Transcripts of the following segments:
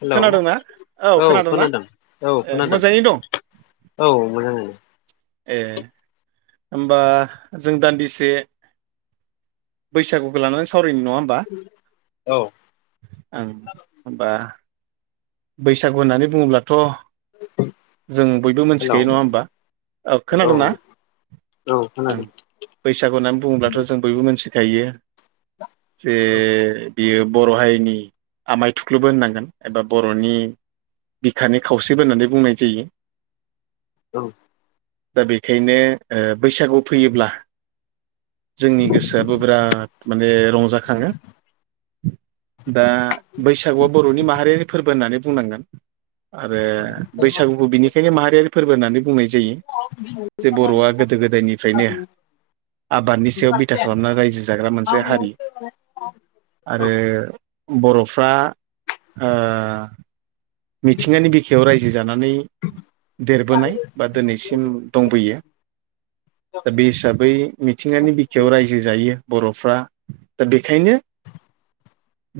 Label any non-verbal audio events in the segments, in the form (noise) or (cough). हेल' खोनादोंना औ खोनादों औ ए खोनादों मोजाङैनो दं औ मोजां ए होमबा जों दान्दिसे बैसागुखौ लानानै सावरायनाय नङा होनबा औ आं होनबा बैसागु होननानै बुङोब्लाथ' जों बयबो हेलौ मिथिखायो नङा होमबा औ खोनादोंना औ ओं खोनादों बैसागु होननानै बुङोब्लाथ' जों बयबो मिथिखायो जे औ बियो बर' हारिनि आमाय थुख्लुबो होननांगोन एबा बर'नि बिखानि खावसेबो होननानै बुंनाय जायो औ दा बेखायनो बैसागुआव फैयोब्ला जोंनि गोसोआबो बिराद माने रंजाखाङो दा बैसागुआ बर'नि माहारिारि फोरबो होननानै बुंनांगोन आरो औ बैसागो बैसागुखौ बिनिखायनो माहारियारि फोरबो होननानै बुंनाय जायो जे बर'आ गोदो गोदायनिफ्रायनो आबादनि सायाव बिथा खालामना रायजो जाग्रा मोनसे हारि आरो होननानै बर'फ्रा ओ मिथिंगानि बिखायाव रायजो जानानै देरबोनाय बा दिनैसिम दंबोयो दा बे हिसाबै मिथिंगानि बिखायाव रायजो जायो बर'फ्रा दा बेखायनो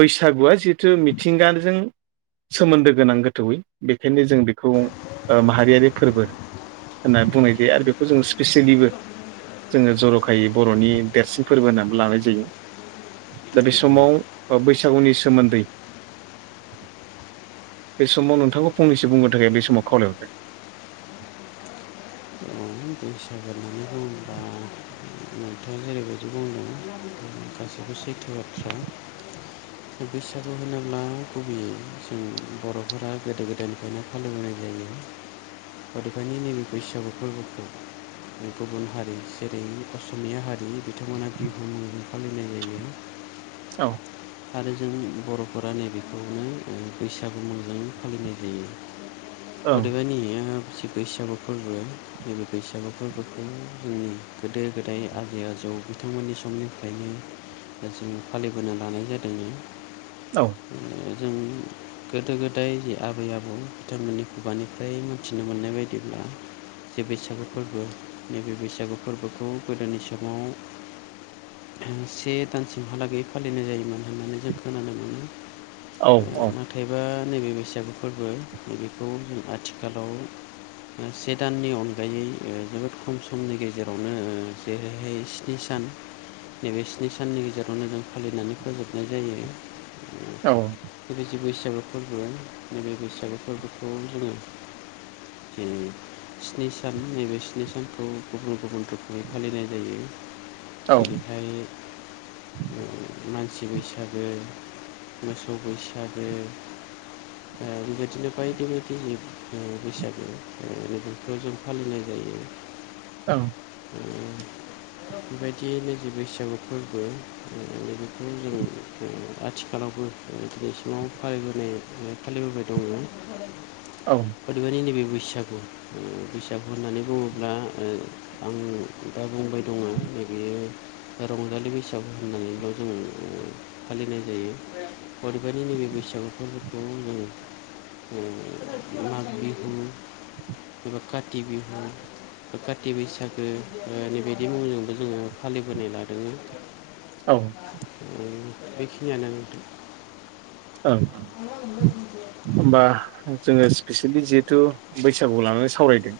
बैसागुआ जिहेथु मिथिंगाजों सोमोन्दो गोनां गोथौयै बेखायनो जों बेखौ माहारियारि फोरबो होनना बुंनाय जायो आरो बे बे खौ जोङो स्पेसियेलिबो जोङो जर'खायै बर'नि देरसिन फोरबो होननानै लानाय जायो दा बे समाव बैसागुनि सोमोन्दै बे समाव नोंथांखौ फंनैसो बुंगोरनो थाखाय आं बे समाव खावलायहरबाय बैसागु होन्नानै बुङोब्ला नोंथाङा जेरैबायदि बुंदों असेथ बफ्रा बैसागु होनोब्ला गुबैयै जों बर'फोरा गोदो गोदायनिफ्राय बेखायनो फालिबोनाय जायो गदखायनो नैबे बैसागु फोरबोखौ गुबुन हारि जेरै असमिया हारि बिथांमोना बिहु फालिनाय जायो औ आरो जों बर'फोरा नैबेखौनो बैसागु मोजां फालिनाय जायो ओं अदेबानिया जेबो बैसागु फोरबो बैसागुफोरखौ जोंनि गोदो गोदाय आजै आजौ बिथांमोननि समनिफ्रायनो दा जों फालिबोनो लानाय जादों औ जों गोदो गोदाय जि आबै आबौ बिथांमोननि खुगानिफ्राय मोनथिनो मोननाय बायदिब्ला जे बैसागु फोरबो नैबे बैसागु फोरबोखौ गोदोनि समाव से दानसिमहालागै फालिनाय जायोमोन होननानै जों खोनानो मोनो औ मा औ नाथायबा नैबे बैसागु फोरबो नैबेखौ जों आथिखालाव से दाननि अनगा अनगायै जोबोद खम समनि गेजेरावनो जेरैहाय स्नि सान नैबे स्नि साननि गेजेरावनो जों फालिनानै फोजोबनाय जायो औ बेबायदि बैसागो फोरबो नैबे बैसागो फोरबोखौ जोङो जेरै स्नि सान नैबे स्नि सानखौ गुबुन गुबुन रोखोमै फालिनाय जायो। औ जेरैहाय मानसि बैसागो मोसौ बैसागो बेबायदिनो बायदि बायदि बैसागु बेखौ जों फालिनाय जायो। औ (unintelligible) बेबायदियैनो जे बैसागु फोरबो बेखौ जों आथिखालावबो दिनैसिमाव फालिबोनाय फालिबोबाय दङ औ अदेबानि नैबे बैसागु बिजाब होननानै बुङोब्ला ़ आं दा बुंबाय दङ नै बेयो रंजालि बैसागु होननानैल' जों फालिनाय जायो रैबदि नैबे बैसागुफोरखौ नोङो माग बिहु एब काथि बिहु काति बैसागोनि बायदि मुंजोंबो जोङो फालिबोनाय लादों औ बेखिनियानो नोंथां। औ औ होमबा जोङो स्पेसियेलि जिहेथु बैसागुखौ लानानै सावरायदों।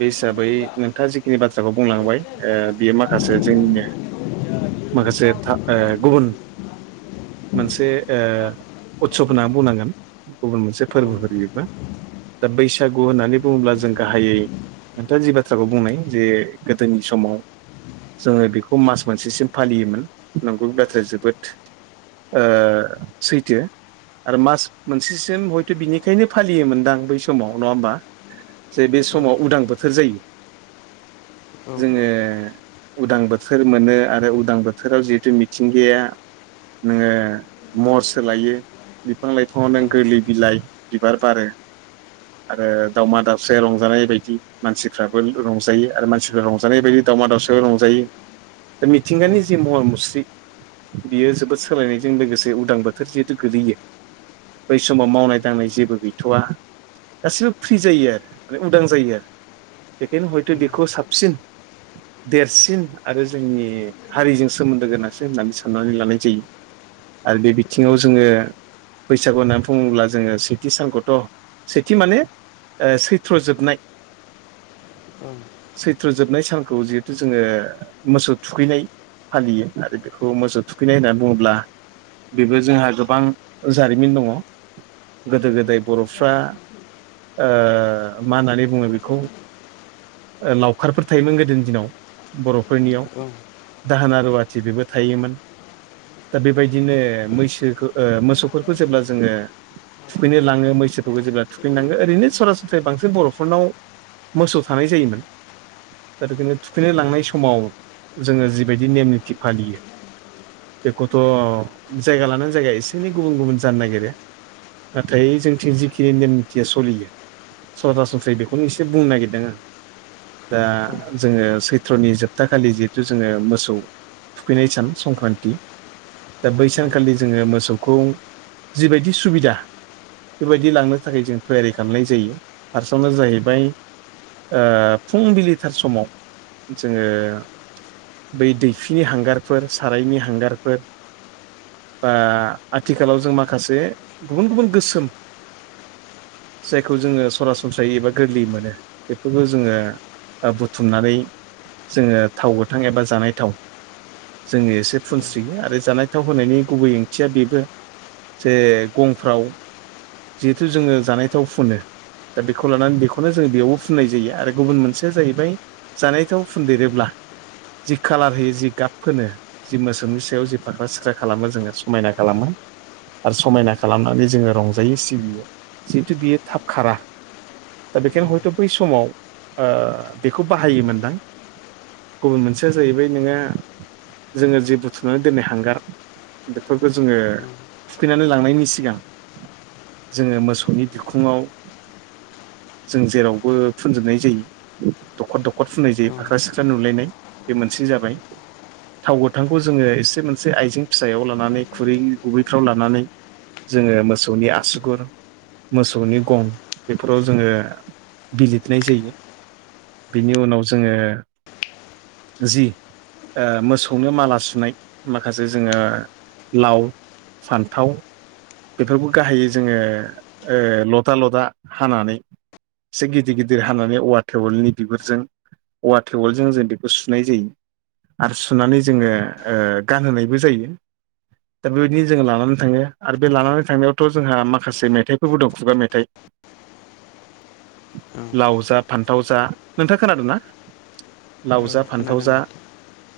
बे हिसाबै नोंथाङा जिखिनि बाथ्राखौ बुंलांबाय ओ बियो माखासे जोंनिनो माखासे था गुबुन मोनसे ओ उत्सब होनना बुंनांगोन गुबुन मोनसे औ फोरबोफोर बेबो दा बैसागु होननानै बुङोब्ला जों गाहायै नोंथाङा जि बाथ्राखौ बुंनाय जे गोदोनि समाव जोङो बेखौ मास मोनसेसिम फालियोमोन नंगौ बे बाथ्राया जोबोद ओ सैथो आरो मास मोनसेसिम हयथ' बिनिखायनो फालियोमोनदां बै समाव नङा होमबा? जे बे समाव उदां बोथोर जायो औ जोङो उदां बोथोर मोनो आरो उदां बोथोराव जिहेथु मिथिंगाया नोङो महर सोलायो बिफां लाइफाङाव नों गोरलै बिलाइ बिबार बारो आरो दावउमा दावसे रंजानाय बायदि मानसिफ्राबो रंजायो आरो मानसिफ्राबो रंजानाय बायदि दावमा दावसा रंजायो दा मिथिंगानि जि महर मुस्रि बियो जोबोद सोलायनायजों लोगोसे जे उदां बोथोर जिहेथु गोगलैयो बै समाव मावनाय दांनाय जेबो गैथ'वा गासिबो फ्रि जायो आरो माने उदां जायो आरो बेखायनो हयथ' बेखौ साबसिन देरसिन आरो जोंनि हारिजों सोमोन्दो गोनांसिन होननानै साननानै लानाय जायो। आरो बे बिथिङाव जोङो बैसागु होननानै बुङोब्ला जोङो सेथि सानखौथ' सेथि माने सैथ्र' जोबनाय औ सैथ्र जोबनाय सानखौ जिहेथु जोङो मोसौ थुखैनाय फालियो आरो बेखौ मोजां थुखैनाय होननानै बुङोब्ला बेबो जोंहा गोबां जारिमिन दङ गोदो गोदाय बर'फ्रा मा होननानै बुङो बेखौ लावखारफोर थायोमोन गोदोनि दिनाव बर'फोरनियाव दाहोना रुवाथि बेबो थायोमोन दा बेबायदि बिदिनो मैसोखौ मोसौफोरखौ जेब्ला जोङो थुखैनो लाङो मैसोफोरखौ जेब्ला थुखैनांगो ओरैनो सरासनस्रायै बांसिन बर'फोरनाव मोसौ थानाय जायोमोन। दा बेखायनो थुखैनो लांनाय समाव जोङो जिबायदि नेम निथि फालियो बेखौथ' जायगा लानानै जायगा एसे एनै गुबुन गुबुन जानो नागिरो। नाथाय जोंथिं जिखिनि नेम निथिया सोलियो सरासनस्रायै बेखौनो एसे बुंनो नागिरदों आ दा जोङो सैत्र नि जोब सपताखालि जिहेथु जोङो मोसौ थुखैनाय सान संक्रान्ति दा बैसानखालि जोङो मोसौखौ जिबायदि सुबिदा बेबायदि लांनो थाखाय जों थैयारि खालामनाय जायो फार्स्टआवनो जाहैबाय ओ फुंबिलिथार समाव जोङो बै दैफिनि हांगारफोर सारायनि हांगारफोर बा आथिखालाव जों माखासे गुबुन गुबुन गोसोम जायखौ जोङो सरासनस्रायै एबा गोरलै मोनो बेफोरबो जोङो ओ बुथुमनानै जोङो थाव गोथां एबा जानाय थाव जोङो एसे फुनस्रोयो आरो जानायथाव होनायनि गुबै ओंथिया बेबो जे गंफ्राव जिहेथु जोङो जानाय थाव फुनो दा बेखौ लानानै बेखौनो जों बेयावबो फुननाय जायो आरो गुबुन मोनसेया जाहैबाय जानायथाव फुनन्देरोब्ला जि कालार होयो जि गाब फोनो जि मोसौमनि सायाव जि फाख्रा-सिख्रा खालामो जोङो समायना खालामो आरो समायना खालामनानै जोङो रंजायो सिबियो जिहेथु बियो थाब खारा। दा बेखायनो हयथ' बै समाव ओ बेखौ बाहायोमोनदां। गुबुन मोनसेया जाहैबाय नोङो जोङो जे बुथुमनानै दोननाय हांगार बेफोरखौ जोङो थुखैनानै लांनायनि सिगां जोङो मोसौनि बिखुङाव जों जेरावबो फुनजोबनाय जायो दखर दखर फुननाय जायो औ फाख्रा सि खा सार नुलायनाय बे मोनसे जाबाय थाव गोथांखौ जोङो एसे मोनसे आइजें फिसायाव लानानै खुरै गुबैफ्राव लानानै जोङो मोसौनि आसुगुर मोसौनि गं बेफोराव जोङो बिलिरनाय जायो बिनि उनाव जोङो जि ओ मोसौनो माला सुनाय माखासे जोङो लाव सान्थाव बेफोरखौ गाहायो जोङो ओ लदा लदा हानानै एसे गिदिर गिदिर हानानै औवा टेवलनि बिगुरजों औवा तेवलजों जों बेखौ सुनाय जायो। आरो सुनानै जोङो ओ गानहोनायबो जायो दा बेबायदिनो जोङो लानानै थाङो आरो बे लानानै थांनायाव थ' जोंहा माखासे मेथाइफोरबो दं खुगा मेथाइ। औ लाव जा फान्थाव जा नोंथाङा खोनादोंना लाव औ जा फान्थाव खोनादों जा नोंथां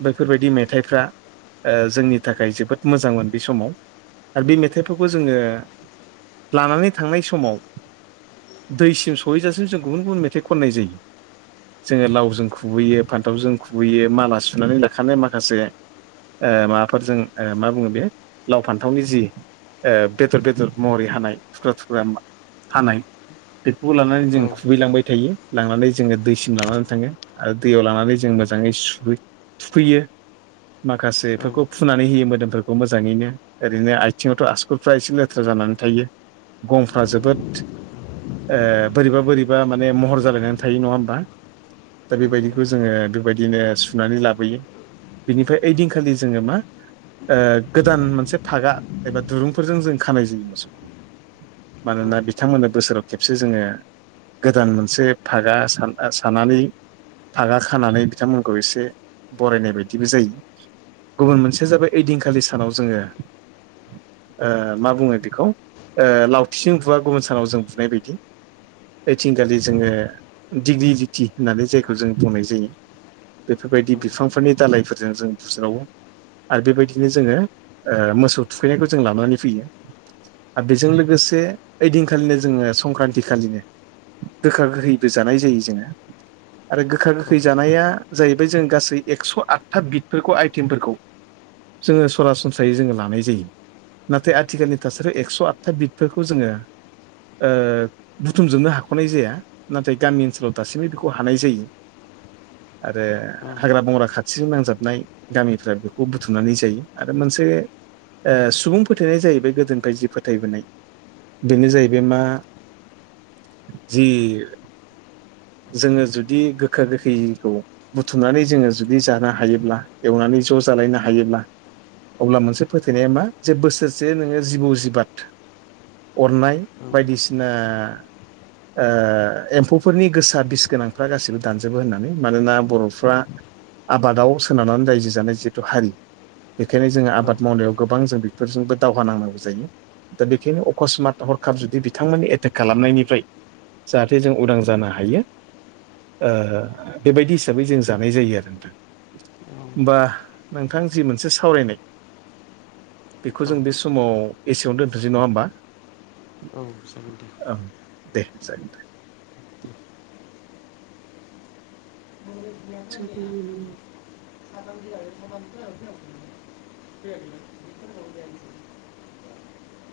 बैफोरबायदि मेथाइफ्रा ओ जोंनि थाखाय जोबोद मोजांमोन बे समाव। आरो बे मेथाइफोरखौ जोङो लानानै थांनाय समाव दैसिम सहैजासिम जों गुबुन गुबुन मेथाइ खननाय जायो। जोङो लावजों खुबैयो फान्थावजों खुबैयो माला सुनानै लाखानाय माखासे ओ माबाफोरजों ओ मा बुङो बे लाव फान्थावनि जि ओ बेदर बेदर महरै हानाय थुख्रा थुख्रा हानाय बेफोरखौ लानानै जों औ खुबैलांबाय थायो। लांनानै जोङो दैसिम लानानै थाङो आरो दैयाव लानानै जों मोजाङै सु थुखैयो। माखासेफोरखौ फुनानै होयो मोदोमफोरखौ मोजाङैनो ओरैनो आथिङावथ' आसुरफ्रा एसे ले लेथा जानानै थायो गंफ्रा जोबोद ओ बोरैबा बोरैबा माने महर जालायनानै थायो नङा होमबा? दा बेबायदिखौ जोङो बेबायदिनो सुनानै लाबोयो बिनिफ्राय ओइदिनखालि जोङो मा गोदान मोनसे फागा एबा दुरुंफोरजों जों खानाय जायो मोसौखौ मानोना बिथांमोननो बोसोराव खेबसे जोङो गोदान मोनसे फागा सानना सानानै फागा खानानै बिथांमोनखौ एसे बरायनाय बायदिबो जायो। गुबुन मोनसेया जाबाय ओइदिंखालि सानाव जोङोओ मा बुङो बेखौ लावथिसिं बुवा गुबुन सानाव जों बुनाय बायदि ओइथिंखालि जोङो दिग्लिटि होननानै जायखौ जों बुंनाय जायो बेफोरबायदि बिफांफोरनि दालायफोरजों जों बुज्रावो आरो बेबायदिनो जोङो मोसौ थुखैनायखौ जों लानानै फैयो आरो बेजों लोगोसे ओइदिनखालिनो जोङो संक्रान्ति खालिनो गोखा गोखैबो जानाय जायो जोङो आरो गोखा गोखै जानाया जाहैबाय जों गासै एक्स' आठथा बिदफोरखौ आइटेमफोरखौ जोङो सरासनस्रायै जोङो लानाय जायो नाथाय आथि आथिखालनि थासारियाव एक्स' आटथा बिदफोरखौ जोङो बुथुमजोबनो हाख'नाय जाया नाथाय गामि ओनसोलाव दासिमबो बेखौ हानाय जायो आरो हाग्रा बंग्रा खाथिजों नांजाबनाय गामिफ्रा बेखौ बुथुमनानै जायो आरो मोनसे सुबुं फोथायनाय जायो बे गोदोनिफ्राय जि फोथायबोनाय बेनो जाहैबाय मा जि जोङो जुदि गोखा गोखैखौ बुथुमनानै जोङो जुदि जानो हायोब्ला एवनानै ज' जालायनो हायोब्ला अब्ला मोनसे फोथायनाया मा जे बोसोरसे नोङो जिबौ जिबाद अरनाय बायदिसिना एम्फौफोरनि गोसा बिस गोनांफ्रा गासिबो दानजोबो होननानै मानोना बर'फ्रा आबादाव सोनारनानै रायजो जानाय जिहेथु हारि बेखायनो जोङो आबाद मावनायाव गोबां जों बेफोरजोंबो दावहा नांनांगौ जायो दा बेखायनो अकस्मात हरखाब जुदि बिथांमोननि एटेक खालामनायनिफ्राय जाहाथे जों उदां जानो हायो ओ बेबायदि हिसाबै जों जानाय जायो आरो नोंथां होमबा नोंथां जि मोनसे सावरायनाय खौ जों बे समाव एसेयावनो दोनथनोसै नङा होमबा? औ जागोन दे ओ दे जागोन दे दे (inaudible) (inaudible)